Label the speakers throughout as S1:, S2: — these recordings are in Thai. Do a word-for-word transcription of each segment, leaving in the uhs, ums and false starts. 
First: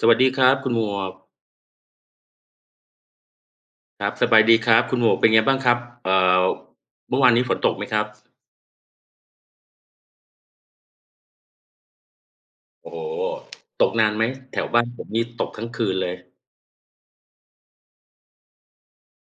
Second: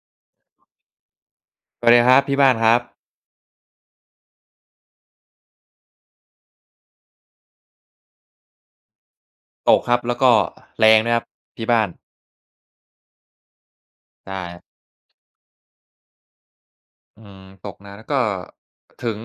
S1: สวัสดีครับคุณหมวก
S2: สวัสดีครับพี่บ้านครับ
S1: ครับสบายดีครับคุณหมวกเป็นไงบ้างครับเอ่อเมื่อวานนี้ฝนตกไหมครับ
S2: ตกครับแล้วก็แรงด้วยครับที่บ้าน
S1: โอ้โฮตกนานไหม
S2: ใช่
S1: แถวบ้านผมนี่ตกทั้งคืนเลย
S2: อืมตกนะแล้วก็ถึง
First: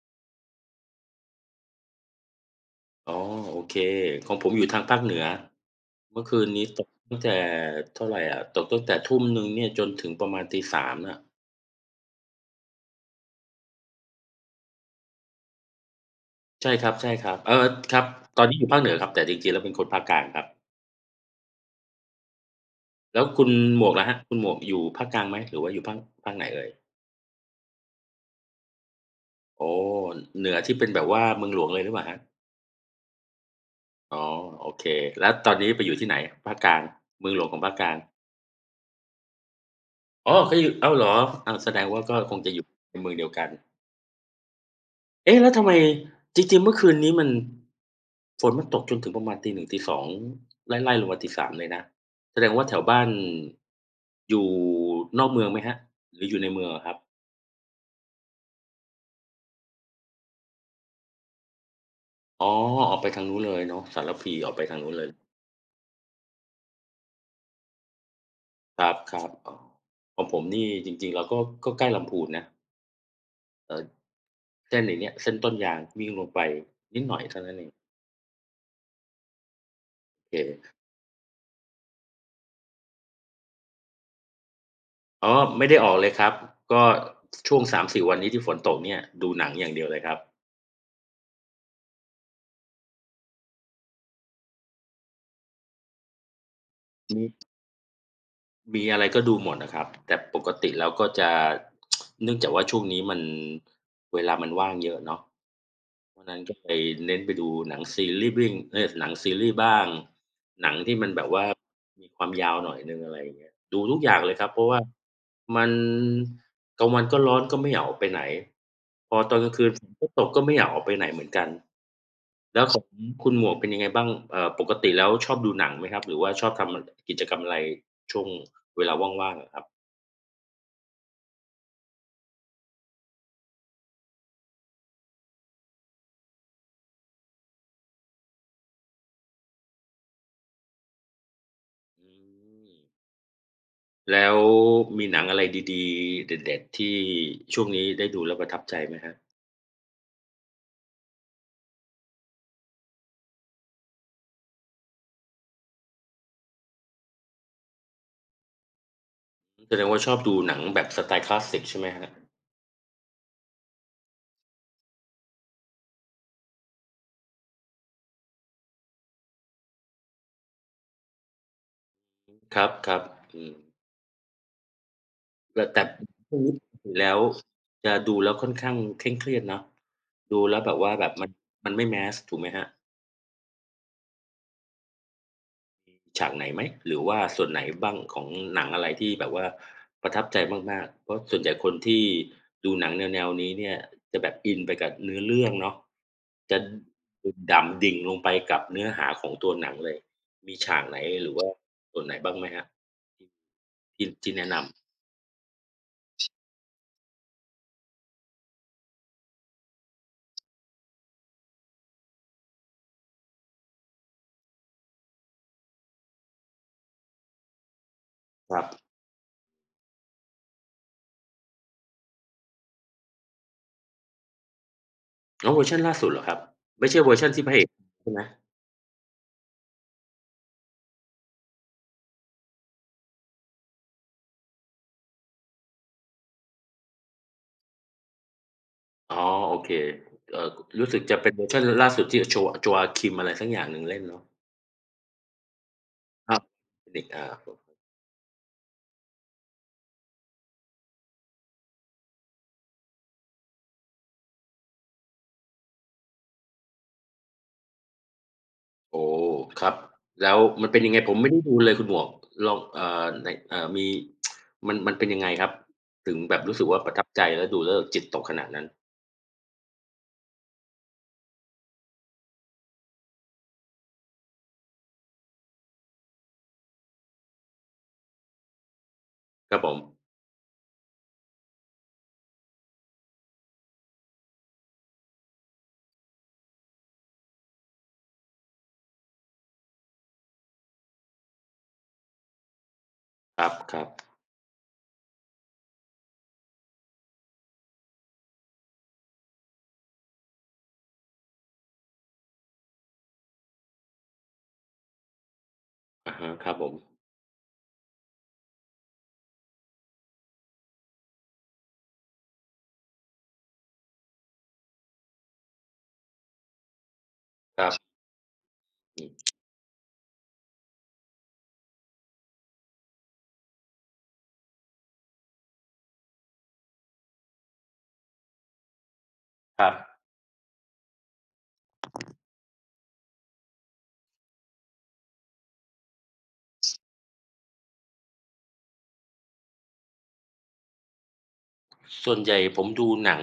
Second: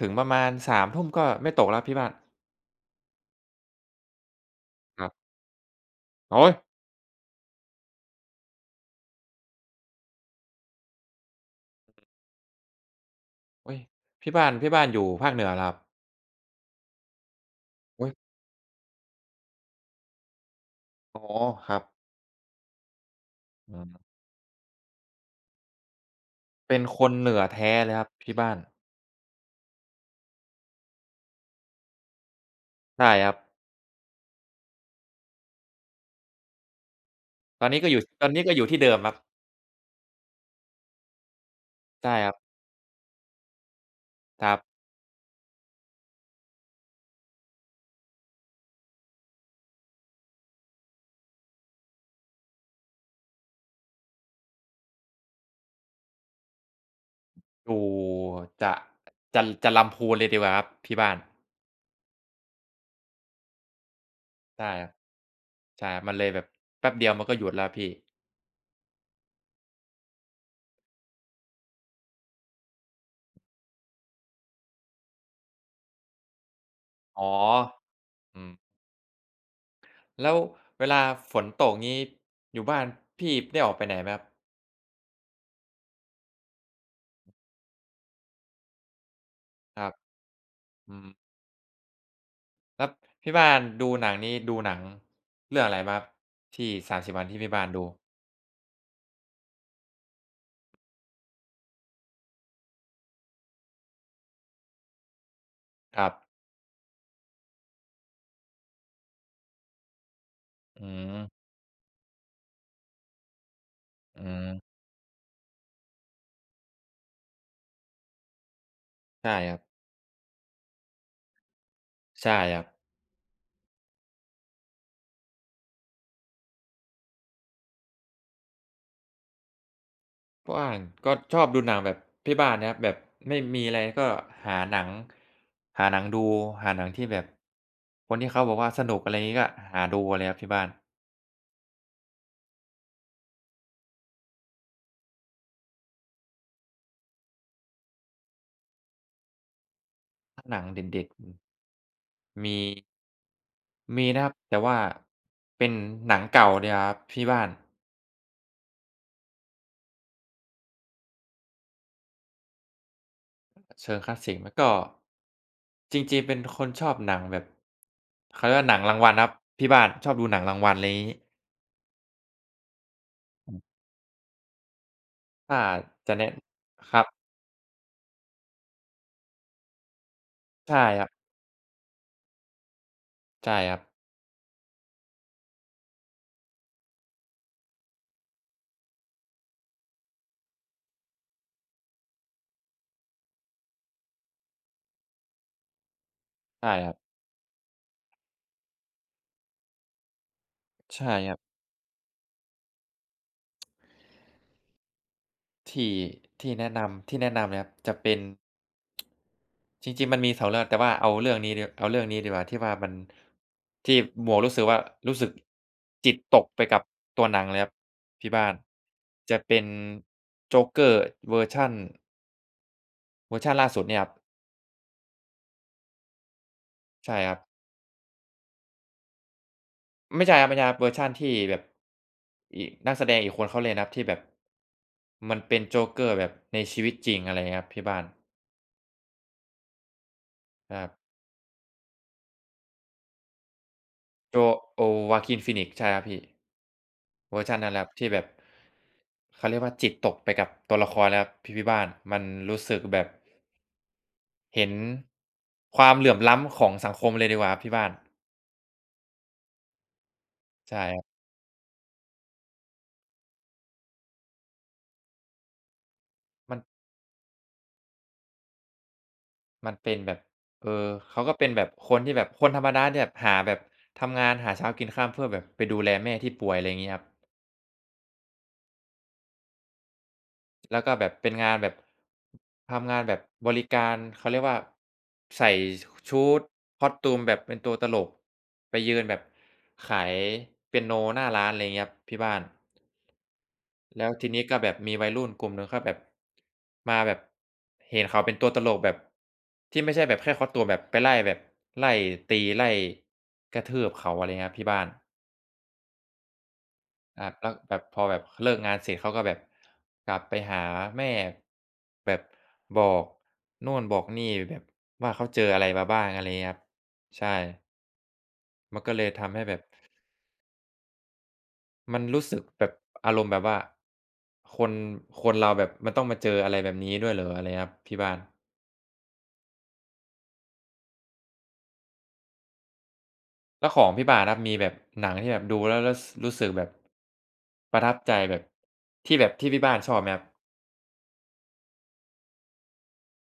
S2: ถึงประมาณสามทุ่มก็ไม่ตกแล้วพี่บ้าน
S1: อ๋อโอเคของผมอยู่ทางภาค
S2: ครั
S1: เห
S2: บ
S1: นือเมื่อคื
S2: โอ๊
S1: น
S2: ย
S1: นี้ตกตั้งแต่เท่าไรอะตกตั้งแต่ทุ่มหนึ่งเนี่ยจนถึงประมาณตีสามน่ะ
S2: โอ๊ยพี่บ้านพี่บ้านอยู่ภาคเหนือเหรอครับ
S1: ใช่ครับๆเออครับ
S2: อุ๊ย
S1: ตอนนี้อยู่ภาคเหนือครับแต่จริงๆแล้วเป็นคนภาคกลางครับ
S2: อ๋อครับ
S1: แล้วคุณ
S2: อื
S1: หมวกล่ะค
S2: ม
S1: รับคุณหมวกอยู่ภาคกลางไหมหรือว่าอยู่ภาคภาคไหนเอ่ย
S2: เป็นคนเหนือแท้เลยครับที่บ้าน
S1: อ๋อเหนือที่เป็นแบบว่าเมืองหลวงเลยหรือเปล่าครับ
S2: ใช่ครับ
S1: อ๋อโอเคแล้วตอนนี้ไปอยู่ที่ไหนภาคกลางเมืองหลวงของ
S2: ตอน
S1: ภาค
S2: นี้
S1: ก
S2: ก็
S1: ลา
S2: อ
S1: ง
S2: ยู่ตอนนี้ก็อยู่ที่เดิมครับ
S1: อ๋อก็อยู่อ้าวเหรออ้าวแสดงว่า
S2: ใช่
S1: ก็
S2: ครั
S1: ค
S2: บ
S1: งจะอยู่ในเมืองเดียวกัน
S2: ครับ
S1: เอ๊ะแล้วทำไมจริงๆเมื่อคืนนี้มันฝนมันตกจนถึงประมาณตีหนึ่งตีสองไล่ๆลงมาตีสามเลยนะแสดงว่าแถวบ้านอยู่นอกเมืองไหมครับหรืออยู่ในเมืองอะครับ
S2: อยู่จะจะจะลำพูนเลยดีกว่าครับที่บ้าน
S1: อ๋อออกไปทางนู้นเลยเนาะสารพีออกไป
S2: ใช่
S1: ทาง
S2: ครับ
S1: นู้นเลย
S2: ใช่มันเลยแบบแป๊บเดียวมันก็หยุดแล้วพี่
S1: ครับๆอ๋อของผมนี่จริงๆเราก็ก็ใกล้ลำพูนนะเอ่อ เส้นไอ้เนี้ยเส้นต้นยางวิ่งลงไปนิดหน่อย
S2: อ๋อ
S1: เท่านั้นเอง
S2: อืม
S1: โอ
S2: แล้
S1: เ
S2: ว
S1: ค
S2: เวลาฝนตกงี้อยู่บ้านพี่ได้ออกไปไหนไหมครับ
S1: อ๋อไม่ได้ออกเลยครับก็ช่วงสามถึงสี่วันนี้ที่ฝนตกเนี่ยดูหนังอย่าง
S2: ค
S1: เดีย
S2: รั
S1: ว
S2: บ
S1: เลยครับ
S2: อืมแล้วพี่บ้านดูหนังนี้ดูหนังเรื่องอะไรบ้างครับที่สามสิบวั
S1: มี
S2: นที่พี่บ้านดู
S1: มีอะไรก็ดูหมดอะครับแต่ปกติแล้วก็จะเนื่องจากว่าช่วงนี้มันเวลามันว่างเยอะเนาะ
S2: ครับ
S1: วันนั้นก็ไปเน้นไปดูหนังซีรีส์วิ่งเอ๊ยหนังซีรีส์บ้างหนัง
S2: อื
S1: ที่มันแบบ
S2: ม
S1: ว่ามีความยาวหน่อยหนึ่งอะไรอย่างเงี้ยดูทุกอย่าง
S2: อื
S1: เลยครับเพราะ
S2: ม
S1: ว่ามันกลางวันก็ร้อนก็ไม่อยากออกไปไหนพอต
S2: ใช่
S1: อนก
S2: ค
S1: ลาง
S2: รับ
S1: คืนฝนก็ตกก็ไม่อยากออกไปไหนเหมือนกัน
S2: ใช่ครั
S1: แล้
S2: บ
S1: วของคุณหมวกเป็นยังไงบ้างเอ่อปกติแล้วชอบดูหนังไหมครับหรือว่าชอบทำกิจกรรมอะไรช่วงเวลาว่างๆอะครับ
S2: บ้านก็ชอบดูหนังแบบพี่บ้านนะครับแบบไม่มีอะไรก็หาหนังหาหนังดูหาหนังที่แบบคนที่เขาบอกว่าสนุกอะไรงี้ก็หาดูเลยครับที่บ้าน
S1: อืมแล้วมีหนังอะไรดีๆเด็ดๆที่ช่วงนี้ได้ดูแล้วประทับใจไหมครับ
S2: หนังเด็ดๆ มีมีนะครับแต่ว่าเป็นหนังเก่าเลยอะครับที่บ้าน
S1: แสดงว่าชอบดูหนังแบบสไตล์คลาสสิกใช่ไหมครับ
S2: เชิงคลาสสิกแล้วก็จริงๆเป็นคนชอบหนังแบบเขาเรียกว่าหนังรางวัลครับที่บ้านชอบดูหนังรางวัลไรงี้
S1: ครับๆอืม
S2: ถ้า
S1: แต่แต่
S2: จะ
S1: พ
S2: แนะ
S1: วกนี้ปก
S2: ค
S1: ติ
S2: รับ
S1: แล้วจะดูแล้วค่อนข้างเคร่งเครียดเนาะดูแล้วแบ
S2: ใช่
S1: บว่า
S2: ค
S1: แบ
S2: รั
S1: บ
S2: บ
S1: มันมันไม่ mass ถูกไหมครับ
S2: ใช่ครับ
S1: ฉากไหนไหมหรือว่าส่วนไหนบ้างของหนังอะไรที่แบบว่าประทับใจมากๆเพราะส่วนใหญ่คนที่ดูหนังแนวๆนี้เนี่ยจะแบบอินไปกับเนื้อเรื่องเนาะจะ
S2: ใช่ครับ
S1: ดื่มด่ำดิ่งลงไปกับเนื้อหาของตัวหนังเลยมีฉากไหน
S2: ใช่
S1: ห
S2: ค
S1: รือ
S2: รั
S1: ว่า
S2: บ
S1: ส่วนไหนบ้างไหมครับที่ที่แนะนำ
S2: ที่ที่แนะนำที่แนะนำนะครับจะเป็นจริงๆมันมีสองเรื่องแต่ว่าเอาเรื่องนี้ดีเอาเรื่องนี้ดีกว่าที่ว่ามันที่หมวกรู้สึกว่ารู้สึกจิตตกไปกับตัวหนังเลยครับที่บ้าน
S1: ครับ
S2: จะเป็นโจ๊กเกอร์เวอร์ชันเวอร์ชันล่าสุดเนี่ยครับ
S1: อ๋อเวอร์ชันล่าสุดเหรอครับไม่ใช่เวอ
S2: ใช่
S1: ร์ชั
S2: ค
S1: น
S2: รับ
S1: ที่พระเอกใช่ไหม
S2: ไม่ใช่ครับไม่ใช่ครับเวอร์ชันที่แบบอีกนักแสดงอีกคนเขาเล่นนะครับที่แบบมันเป็นโจเกอร์แบบในชีวิตจริงอะไรเงี้ยครับที่บ้าน
S1: อ๋อโอเคเอ่อ
S2: ครั
S1: รู้สึก
S2: บ
S1: จะเป็นเวอร์ชันล่าสุดที่โจ Joakim อะไรสักอย่างหนึ่งเล่นเนาะ
S2: โจโอ Joaquin Phoenix ใช่ครับพี่
S1: ครับเป็นเด็กอา
S2: เวอร์ชันนั้นแหละครับที่แบบเขาเรียกว่าจิตตกไปกับตัวละครแล้วครับพิมพิบ้านมันรู้สึกแบบเห็นความเหลื่อมล้ำของสังคมเลยดีกว่าครับพี่บ้าน
S1: โอ้ครับแล้วมัน
S2: ใช่
S1: เป็นยัง
S2: ค
S1: ไง
S2: รั
S1: ผม
S2: บ
S1: ไม่ได้ดูเลยคุณหมวกลองเอ่อในเอ่อมีมันมันเป็นยังไงครับ ถึงแบบ
S2: มั
S1: รู้
S2: น
S1: สึกว่าประทับใจแล้วดูแล้วจิตตกขนาดนั้น
S2: มันเป็นแบบเออเขาก็เป็นแบบคนที่แบบคนธรรมดาที่แบบหาแบบทำงานหาเช้ากินค่ำเพื่อแบบไปดูแลแม่ที่ป่วยอะไรอย่างงี้ครับ
S1: ครับผม
S2: แล้วก็แบบเป็นงานแบบทำงานแบบบริการเขาเรียกว่าใส่ชุด costume แบบเป็นตัวตลกไปยืนแบบขายเปียโนหน้าร้านอะไรเงี้ยครับที่บ้าน
S1: ครับ
S2: แล้วทีนี้ก็แบบมีวัยรุ่นกลุ่มหนึ่งเขาแบบมาแบบเห็นเขาเป็นตัวตลกแบบที่ไม่ใช่แบบแค่ costume แบบไปไล่แบบไล่ตีไล่กระทืบเขาอะไรเงี้ยครับที่บ้าน
S1: ๆอะฮะครับผม
S2: ครับแล้วแบบพอแบบเลิกงานเสร็จเขาก็แบบกลับไปหาแม่แบบบอกโน่นบอกนี่แบบว่าเขาเจออะไรมาบ้างอะไรเงี้ยครับใช่
S1: ครับ
S2: มันก็เล
S1: อื
S2: ย
S1: ม
S2: ทำให้แบบมันรู้สึกแบบอารมณ์แบบว่าคนคนเราแบบมันต้องมาเจออะไรแบบนี้ด้วยเหรออะไรครับที่บ้าน
S1: ครับ
S2: แล้วของพี่บ้านครับมีแบบหนังที่แบบดูแล้วแล้วสรู้สึกแบบประทับใจแบบที่แบบที่พี่บ้านชอบไหมครับ
S1: ส่วนใหญ่ผมดูหนัง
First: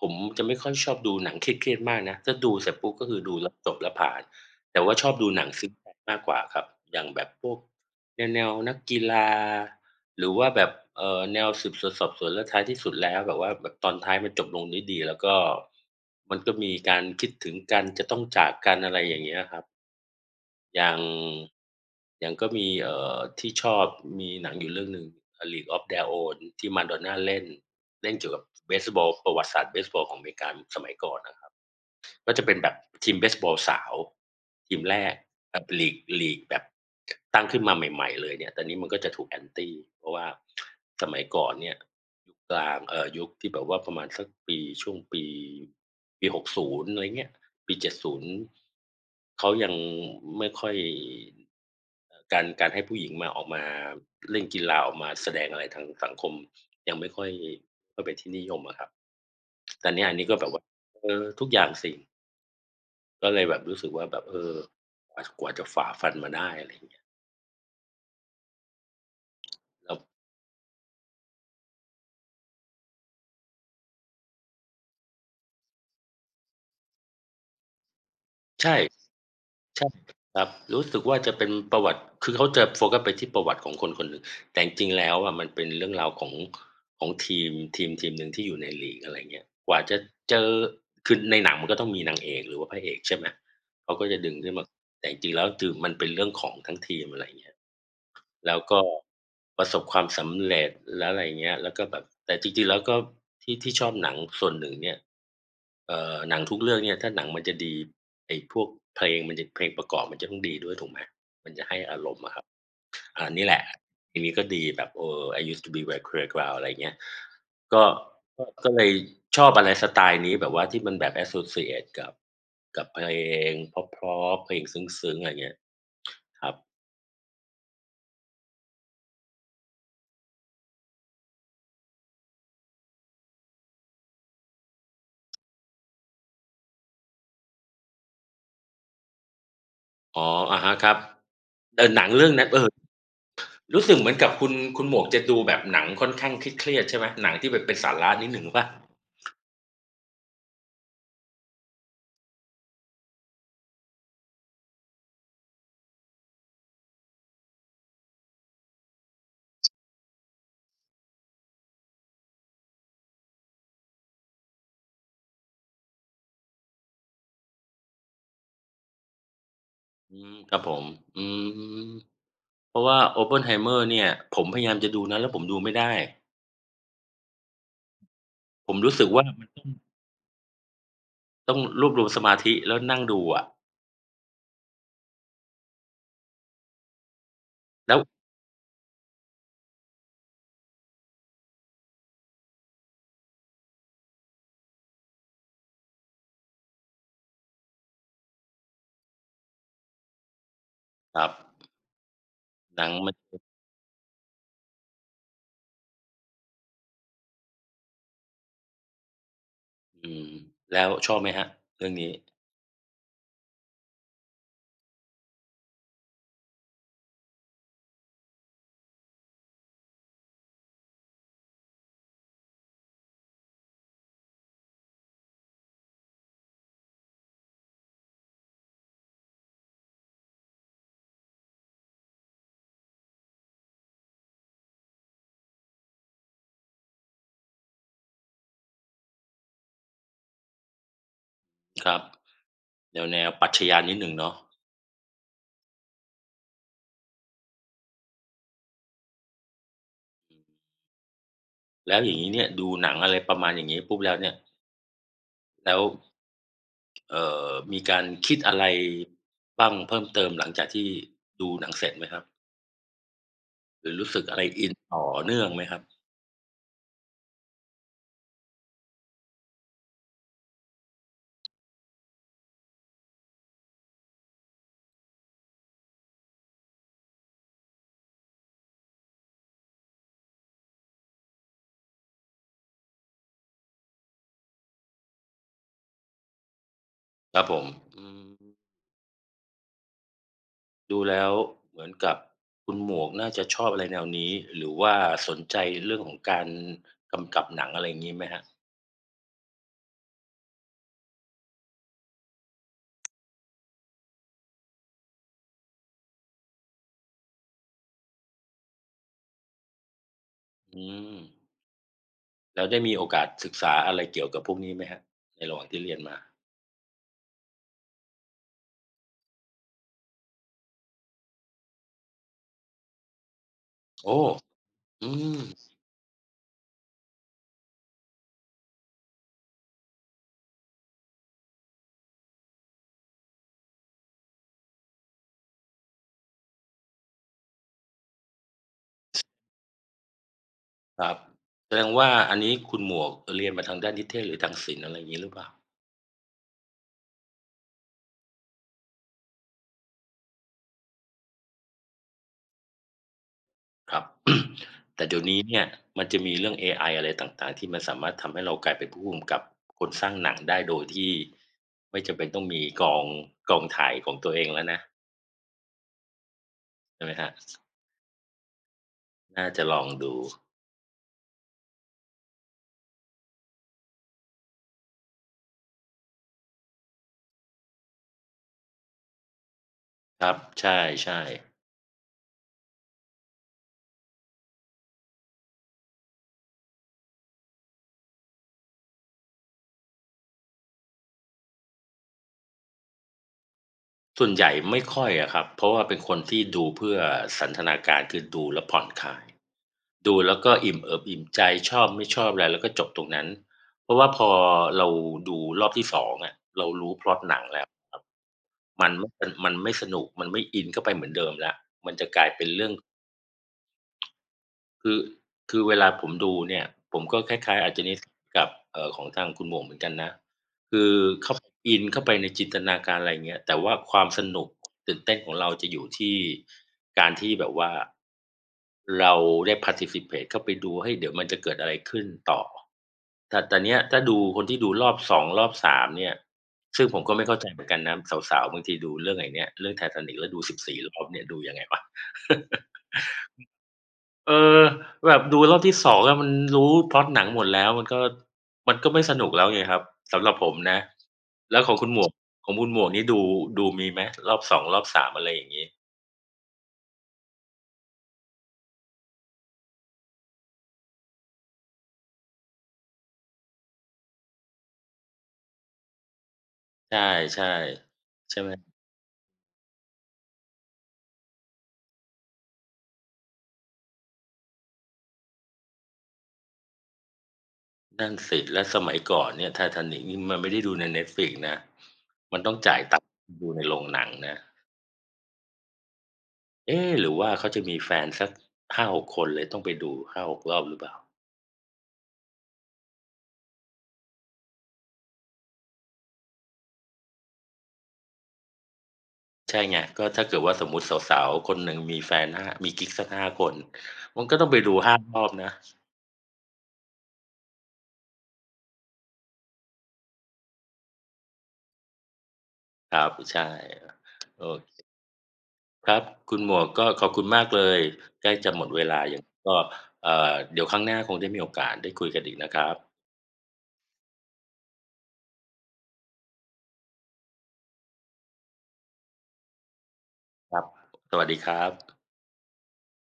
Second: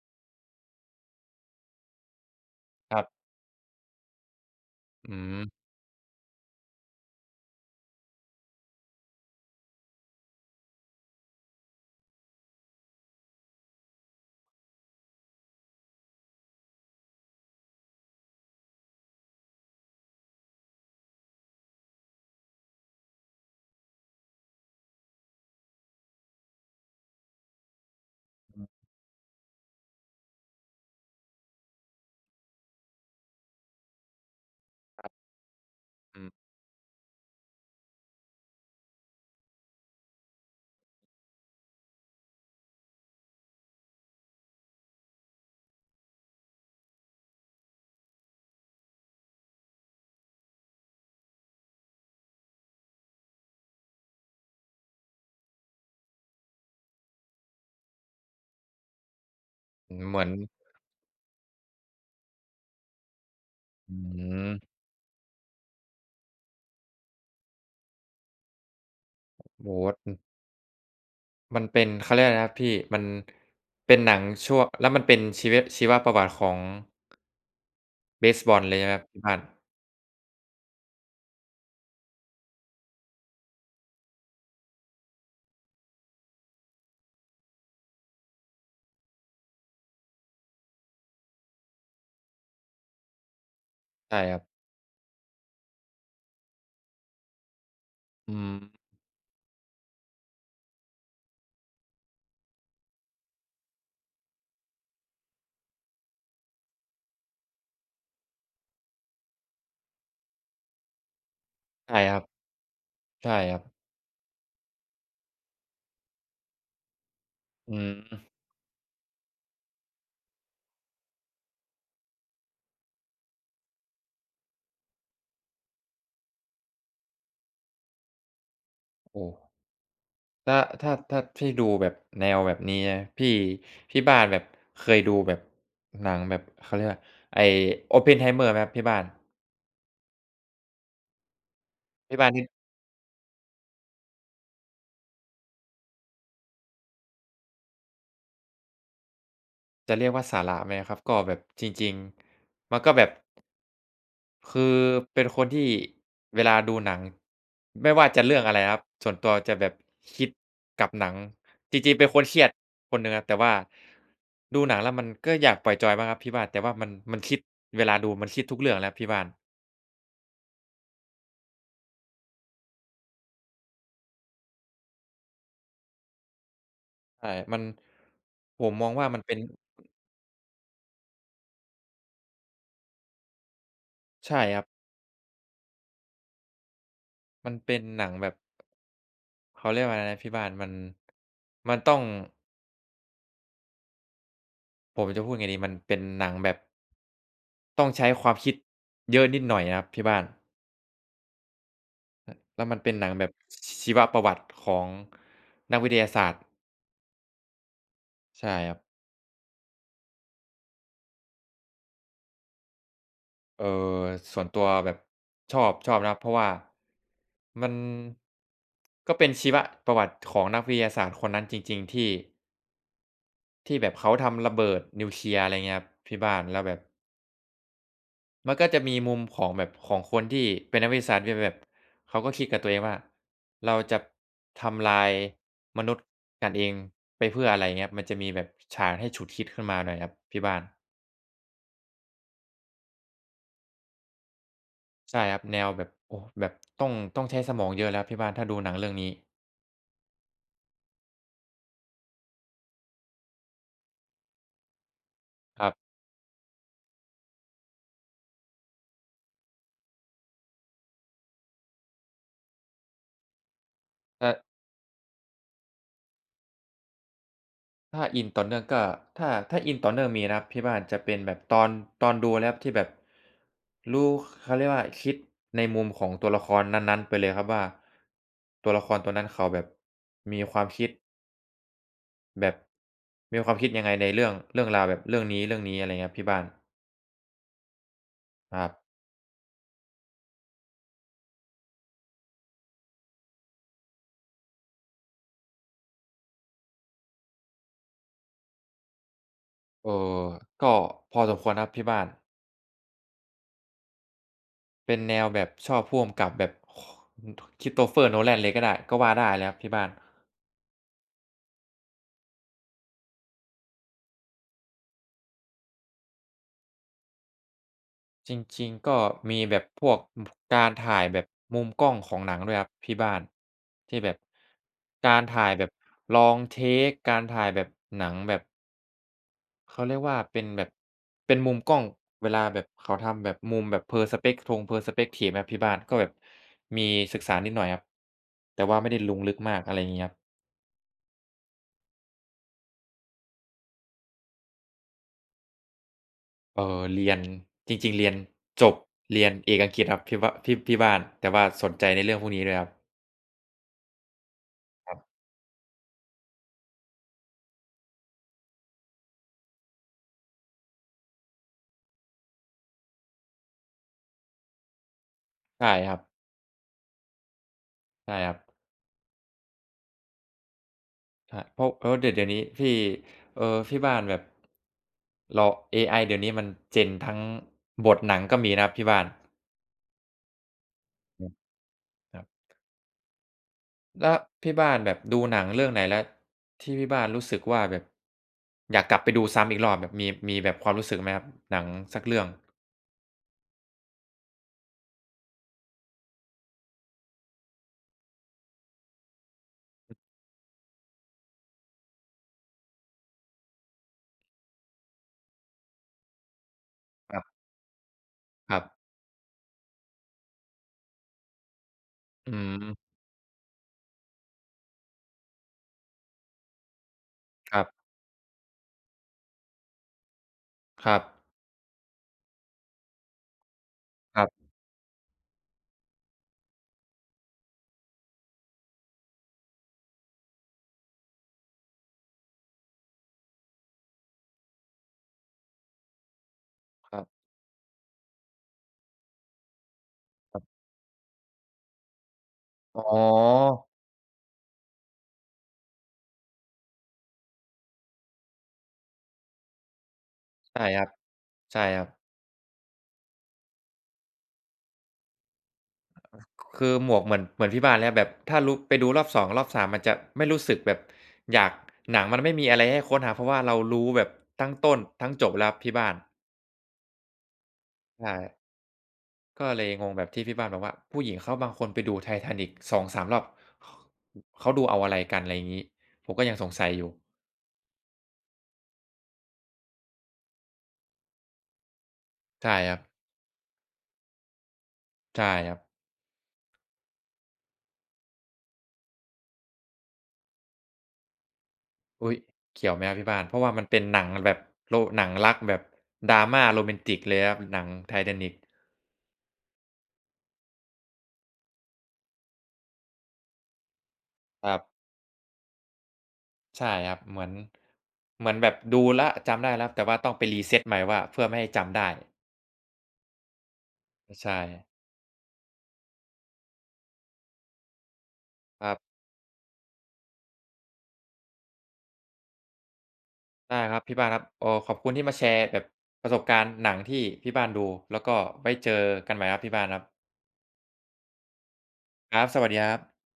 S1: ผมจะไม่ค่อยชอบดูหนังเครียดๆมากนะถ้าดูเสร็จปุ๊บ
S2: ครั
S1: ก็
S2: บ
S1: คือดูแล้วจบแล้วผ่านแต่ว่าชอ
S2: อื
S1: บดูหนัง
S2: ม
S1: ซึ้งใจมากกว่าครับอย่างแบบพวกแนวๆนักกีฬาหรือว่าแบบเอ่อแนวสืบสวนสอบสวนแล้วท้ายที่สุดแล้วแบบว่าแบบตอนท้ายมันจบลงด้วยดีแล้วก็มันก็มีการคิดถึงกันจะต้องจากกันอะไรอย่างเงี้ยครับ อย่างอย่างก็มีเอ่อที่ชอบมีหนังอยู่เรื่องหนึ่ง A League of Their Own ที่มาดอนน่าเล่นเล่นเกี่ยวกับเบสบอลประวัติศาสตร์เบสบอลของอเมริกาสมัยก่อนนะครับ ก็จะเป็นแบบทีมเบสบอลสาวทีมแรกแบบลีก
S2: อื
S1: ลีก
S2: ม
S1: แบบตั้งขึ้นมาใหม่ๆเลยเนี่ยตอนนี้มันก็จะถูก anti เพราะว่าสมัยก่อนเนี่ยยุคกลางเอ่อยุคที่แบบว่าประมาณสักปีช่วงปีปีหกสิบอะไรเงี้ยปีเจ็ดสิบเขายังไม่ค่อยเอ่อการการให้ผู้หญิงมาออกมาเล่นกีฬาออกมาแสดงอะไรทางสังคมยังไม่ค่อยค่อยเป็นที่นิยมอะครับแต่เนี่ย
S2: เห
S1: อัน
S2: มือ
S1: นี้
S2: น
S1: ก็แบบว่าเออทุกอย่างสิ ก็เลยแบบรู้สึก
S2: อื
S1: ว่าแบบเอ
S2: ม
S1: อกว่ากว่าจะฝ่าฟันมาได้อะไรอย่างเงี้ย
S2: โอ้โฮ
S1: แล้ว
S2: อือมันเป็นเขาเรียกอะไรนะครับพี่มันเป็นหนังชั่วแล้วมันเป็นชีวะชีวประวัติของเบสบอลเล
S1: ใช่
S2: ยใช่ไหมครับที่บ้าน
S1: ใช่ครับรู้สึกว่าจะเป็นประวัติคือเขาจะโฟกัสไปที่ประวัติของคนคนหนึ่งแต่จริงๆแล้วอะมันเป็นเรื่องราวของของทีมทีมทีมหนึ่งที่อยู่ในลีกอะไรอย่างเงี้ยกว่าจะเจอคือในหนังมันก็ต้องมีนางเอกหรือว่าพระเอกใช่ไหมเขาก็
S2: ใช่
S1: จะดึ
S2: ค
S1: ง
S2: รับ
S1: ขึ้นมาแต่จริงๆแล้วคือมันเป็นเรื่องของทั้งทีมอะไรอย่างเงี้ย
S2: อืม
S1: แล้วก็ประสบความสำเร็จแล้วอะไรอย่างเงี้ยแล้วก็แบบแต่จริงๆแล้วก็ที่ที่ชอบหนังส่วนหนึ่งเนี่ย เอ่อหนังทุกเรื่องเนี่ยถ้าหนังมันจะดีไอ้พวกเพลงมันจะเพลงประกอบมันจะต้องดีด้วยถูกไหมมันจะให้
S2: ใช่
S1: อาร
S2: ครั
S1: ม
S2: บ
S1: ณ์อะครับอ่า
S2: ใช่
S1: นี่
S2: ค
S1: แห
S2: รับ
S1: ละเพลงนี้ก็ดีแบบเออ I used to be where playground อะไรอย่างเงี้ย
S2: อื
S1: ก็
S2: ม
S1: ก็ก็เลยชอบอะไรสไตล์นี้แบบว่าที่มันแบบ associate กับกับเพลงเพราะๆเพลงซึ้งๆอะไรอย่างเงี้ยครับ
S2: โอ้ถ้าถ้าถ้าพี่ดูแบบแนวแบบนี้นะพี่พี่บ้านแบบเคยดูแบบหนังแบบเขาเรียกว่าไอ้ Oppenheimer ไหมครับที่บ้าน
S1: อ๋ออะฮะครับเออหนัง
S2: ที่
S1: เรื่
S2: บ้าน
S1: อง
S2: นี่
S1: นั้นเออรู้สึกเหมือนกับคุณคุณหมวกจะดูแบบหนังค่อนข้างเครียดๆใช่ไหมหนังที่แบบเป็นสาระนิดหนึ่งเปล่า
S2: จะเรียกว่าสาระไหมครับก็แบบจริงๆมันก็แบบ คือเป็นคนที่เวลาดูหนังไม่ว่าจะเรื่องอะไรครับส่วนตัวจะแบบคิดกับหนังจริงๆเป็นคนเครียดคนหนึ่งครับแต่ว่าดูหนังแล้วมันก็อยากปล่อยจอยบ้างครับพี่บ้านแต่ว่ามันมันคิดเวลาดูมันคิดทุกเรื่องแล้วพี่บ้าน
S1: อืมครับผมอืมเพราะว่า Oppenheimer เนี่ยผมพยายามจะดูนะแล้วผมดูไม่ได้
S2: ใช่มันผ
S1: ผ
S2: ม
S1: ม
S2: มอง
S1: รู้สึ
S2: ว่า
S1: ก
S2: มัน
S1: ว่า
S2: เป็น
S1: มันต้องต้องรวบรวมสมาธิแล้วนั่งดูอะ
S2: ใช่ครับมันเป็น
S1: แล้ว
S2: หนังแบบเขาเรียกว่าอะไรนะพี่บ้านมันมันต้องผมจะพูดไงดีมันเป็นหนังแบบต้องใช้ความคิดเยอะนิดหน่อยนะครับพี่บ้าน
S1: ครับ
S2: แล้วมัน
S1: หนั
S2: เป็
S1: ง
S2: นหนั
S1: มั
S2: ง
S1: น
S2: แบบชีวประวัติของนักวิทยาศาสตร์ใช่ครับ
S1: อืมแล้วชอบไหมครับเรื่องนี้
S2: เอ่อส่วนตัวแบบชอบชอบนะครับเพราะว่ามันก็เป็นชีวประวัติของนักวิทยาศาสตร์คนนั้นจริงๆที่ที่แบบเขาทำระเบิดนิวเคลียร์อะไรเงี้ยครับที่บ้านแล้วแบบมันก็จะมีมุมของแบบของคนที่เป็นนักวิทยาศาสตร์ที่แบบเขาก็คิดกับตัวเองว่าเราจะทำลายมนุษย์กันเองไปเพื่ออะไรเงี้ยครับมันจะมีแบบฉากให้ฉุกคิดขึ้นมาหน่อยครับที่บ้าน
S1: ครับแนวแนวปรัชญานิดหนึ่งเนาะ
S2: ใช่ครับแนวแบบโอ้แบบต้องต้องใช้สมองเยอะแล้วพี่บ้านถ้าดูหนังเรื่องนี้
S1: แล้วอย่างงี้เนี่ยดูหนังอะไรประมาณอย่างงี้ปุ๊บแล้วเนี่ย
S2: ครับ
S1: แล้วเอ่อมีการคิดอะไรบ้างเพิ่มเติมหลังจากที่ดูหนังเสร็จไหมครับหรือรู้สึก
S2: ถ้า
S1: อะไรอินต่อเนื่องไหมครับ
S2: ถ้าอินต่อเนื่องก็ถ้าถ้าอินต่อเนื่องมีนะครับพี่บ้านจะเป็นแบบตอนตอนดูแล้วที่แบบรู้เขาเรียกว่าคิดในมุมของตัวละครนั้นๆไปเลยครับว่าตัวละครตัวนั้นเขาแบบมีความคิดแบบมีความคิดยังไงในเรื่องเรื่องราวแบบเรื่องนี้ๆอะไรเงี้ยครับพี่บ้าน
S1: ครับผมอืม
S2: ครับ
S1: ดูแล้วเหมือนกับคุณหมวกน่าจะชอบอะไรแนวนี้หรือว่าสนใจเรื่องของการกำกับหนังอะไรอย่างนี้ไหมครับ
S2: เอ่อก็พอสมควรครับพี่บ้าน เป็นแนวแบบชอบผู้กำกับแบบค คริสโตเฟอร์ โนแลน เลยก็ได้ก็ว่าได้เลยครับที่บ้าน
S1: อืมแล้วได้มีโอกาสศึกษาอะไรเกี่ยวกับพวกนี้ไหมครับในระหว่างที่เรียนมา
S2: จริงๆก็มีแบบพวกมการถ่ายแบบมุมกล้องของหนังด้วยครับที่บ้านที่แบบ
S1: โอ้อื
S2: การ
S1: ม
S2: ถ่ายแบบ ลอง เทค การถ่ายแบบหนังแบบเขาเรียกว่าเป็นแบบเป็นมุมกล้องเวลาแบบเขาทำแบบมุมแบบ Perspec ทง เพอร์สเปกทีฟ ครับที่บ้านก็แบบมีศึกษานิดหน่อยครับแต่ว่าไม่ได้ลงลึกมากอะไรอย่างงี้ครับ
S1: ครับแสดงว่าอันนี้คุณหมวกเรียนมาทางด้านนิเทศหรือทางศิลป์อะไรอย่างงี้หรือเปล่า
S2: เออเรียนจริงๆเรียนจบเรียนเอกอังกฤษครับที่ว่าที่ที่บ้านแต่ว่าสนใจในเรื่องพวกนี้ด้วยครับ
S1: ครับ
S2: ครั
S1: แต่
S2: บ
S1: เดี๋ยวนี้เนี่ยมันจะมีเรื่องเอไออะไรต่างๆที่มันสามารถทำให้เรากลายเป็นผู้กำกับคนสร้างหนังได้โดยที่ไม่จำเป็นต้องมีกองกองถ่ายของตัวเองแล้วนะ
S2: ใช่ครับ
S1: ใช่ไหมฮะ
S2: ใช่ครับ
S1: น่าจะลองดู
S2: ใช่เพราะเพราะว่าเดี๋ยวเดี๋ยวนี้ที่เอ่อที่บ้านแบบเราเอไอเดี๋ยวนี้มัน เจน ทั้งบทหนังก็มีนะครับที่บ้าน
S1: ครับใช่
S2: อืม
S1: ๆ
S2: ครับแล้วที่บ้านแบบดูหนังเรื่องไหนแล้วที่ที่บ้านรู้สึกว่าแบบอยากกลับไปดูซ้ำอีกรอบแบบมีมีแบบความรู้สึกไหมครับหนังสักเรื่อง
S1: ส่วนใหญ่ไม่ค่อยอะครับเพราะว่าเป็นคนที่ดูเพื่อสันทนาการคือดูแล้วผ่อนคลายดูแล้วก็อิ่มเอิบอิ่มใจชอบไม่ชอบอะไรแล้วก็จบตรงนั้นเพราะว่าพอเราดูรอบที่สององอะเรารู้พล็
S2: ค
S1: อ
S2: รั
S1: ตห
S2: บ
S1: นังแล้วครับ
S2: ครับ
S1: มันไม่มันไม่สนุกมันไม่อินเข้าไปเหมือนเดิมแล้วมันจะกลา
S2: อื
S1: ยเป็น
S2: ม
S1: เรื่อง คือคือเวลาผมดูเนี่ยผมก็ค
S2: ค
S1: ล้าย
S2: รั
S1: ๆ
S2: บ
S1: อาจจะนิดกับเอ่อของทางคุณหมวกเหมือนกันนะคื
S2: ค
S1: อ
S2: รับ
S1: เข้าอินเข้าไปในจินตนาการอะไรอย่างเงี้ยแต่ว่าความ
S2: ค
S1: ส
S2: รั
S1: นุ
S2: บ
S1: กตื่นเต้นของเราจะอยู่ที่การที่แบบว่าเราได้ participate เข้าไปดูเฮ้ยเดี๋ยวมันจะเกิดอะไรขึ้นต่อแต่แต่เนี้ยถ้าดูคนที่ดูรอบสองรอบสามเนี่ยซึ่ง
S2: ค
S1: ผ
S2: รั
S1: ม
S2: บ
S1: ก็ไม่เข้าใจเหมือนกันนะสาวๆบางทีดูเรื่องไอ้เนี้ยเรื่อง Titanic แล้วดูสิบสี่รอบเนี่ยดูยังไงวะ
S2: อ๋อ
S1: เออแบบดูรอบที่สององอะมันรู้พล็อตหนังหมดแล้วมันก็มันก็ไม่สนุกแล้วไงครับสำหรับผม
S2: ใช่ค
S1: นะ
S2: รับ
S1: แล้
S2: ใช่
S1: วของ
S2: ครั
S1: คุ
S2: บ
S1: ณหมวกของคุณหมวกนี่ดูดูมีไหมรอบสองรอบสามอะไรอย่างงี้
S2: คือหมวกเหมือนเหมือนพี่บ้านเลยครับแบบถ้ารู้ไปดูรอบสองรอบสามมันจะไม่รู้สึกแบบอยากหนังมันไม่มีอะไรให้ค้นหาเพราะว่าเรารู้แบบทั้งต้นทั้งจบแล้วครับพี่บ้าน
S1: ใช่
S2: ใช่
S1: ๆใช่ไหม
S2: ก็เลยงงแบบที่พี่บ้านบอกว่าผู้หญิงเขาบางคนไปดู Titanic สองสามรอบขเขาดูเอาอะไรกันอะไรอย่างงี้ผมก็ยังสงสัยอยู่
S1: นั่นสิแล้วสมัยก่อนเนี่ย Titanic นี่มันไม่ได้ดูใน Netflix นะมันต้
S2: ใช่
S1: อง
S2: ครั
S1: จ่า
S2: บ
S1: ยตังค์ดูในโรงหนังนะ
S2: ใช่ครับ
S1: เอ๊ะหรือว่าเขาจะมีแฟนสักห้าถึงหกคนเลยต้องไปดูหาหกรอบหรือเปล่า
S2: อุ๊ยเกี่ยวไหมครับที่บ้านเพราะว่ามันเป็นหนังแบบโรหนังรักแบบ ดราม่า โรแมนติกเลยครับหนัง Titanic
S1: ใช่ไงก็ถ้าเกิดว่าสมมุติสาวๆคนหนึ่งมีแฟนห้ามีกิ๊กสักห้าคนมันก็
S2: ค
S1: ต้อง
S2: รั
S1: ไป
S2: บ
S1: ดูห้ารอบนะ
S2: ใช่ครับเหมือนเหมือนแบบดูแล้วจำได้แล้วแต่ว่าต้องไป รีเซต ใหม่ว่าเพื่อไม่ให้จำได้
S1: ครับใช่
S2: ใช่
S1: เออครับคุณหมวกก็ขอบคุณมากเลยใกล้จะหม
S2: ค
S1: ด
S2: รั
S1: เว
S2: บ
S1: ลายังก็เอ่อเดี๋ยวครั้งหน้าคงได้มีโอกาสได้คุยกันอีกนะครับ
S2: ได้ครับพี่บ้านครับเอ่อขอบคุณที่มาแชร์แบบประสบการณ์หนังที่พี่บ้านดูแล้วก็ไว้เจอกันใหม่ครับพี่บ้านครับ
S1: ครับสวัสดีครับ
S2: ครับสวัสดีครับ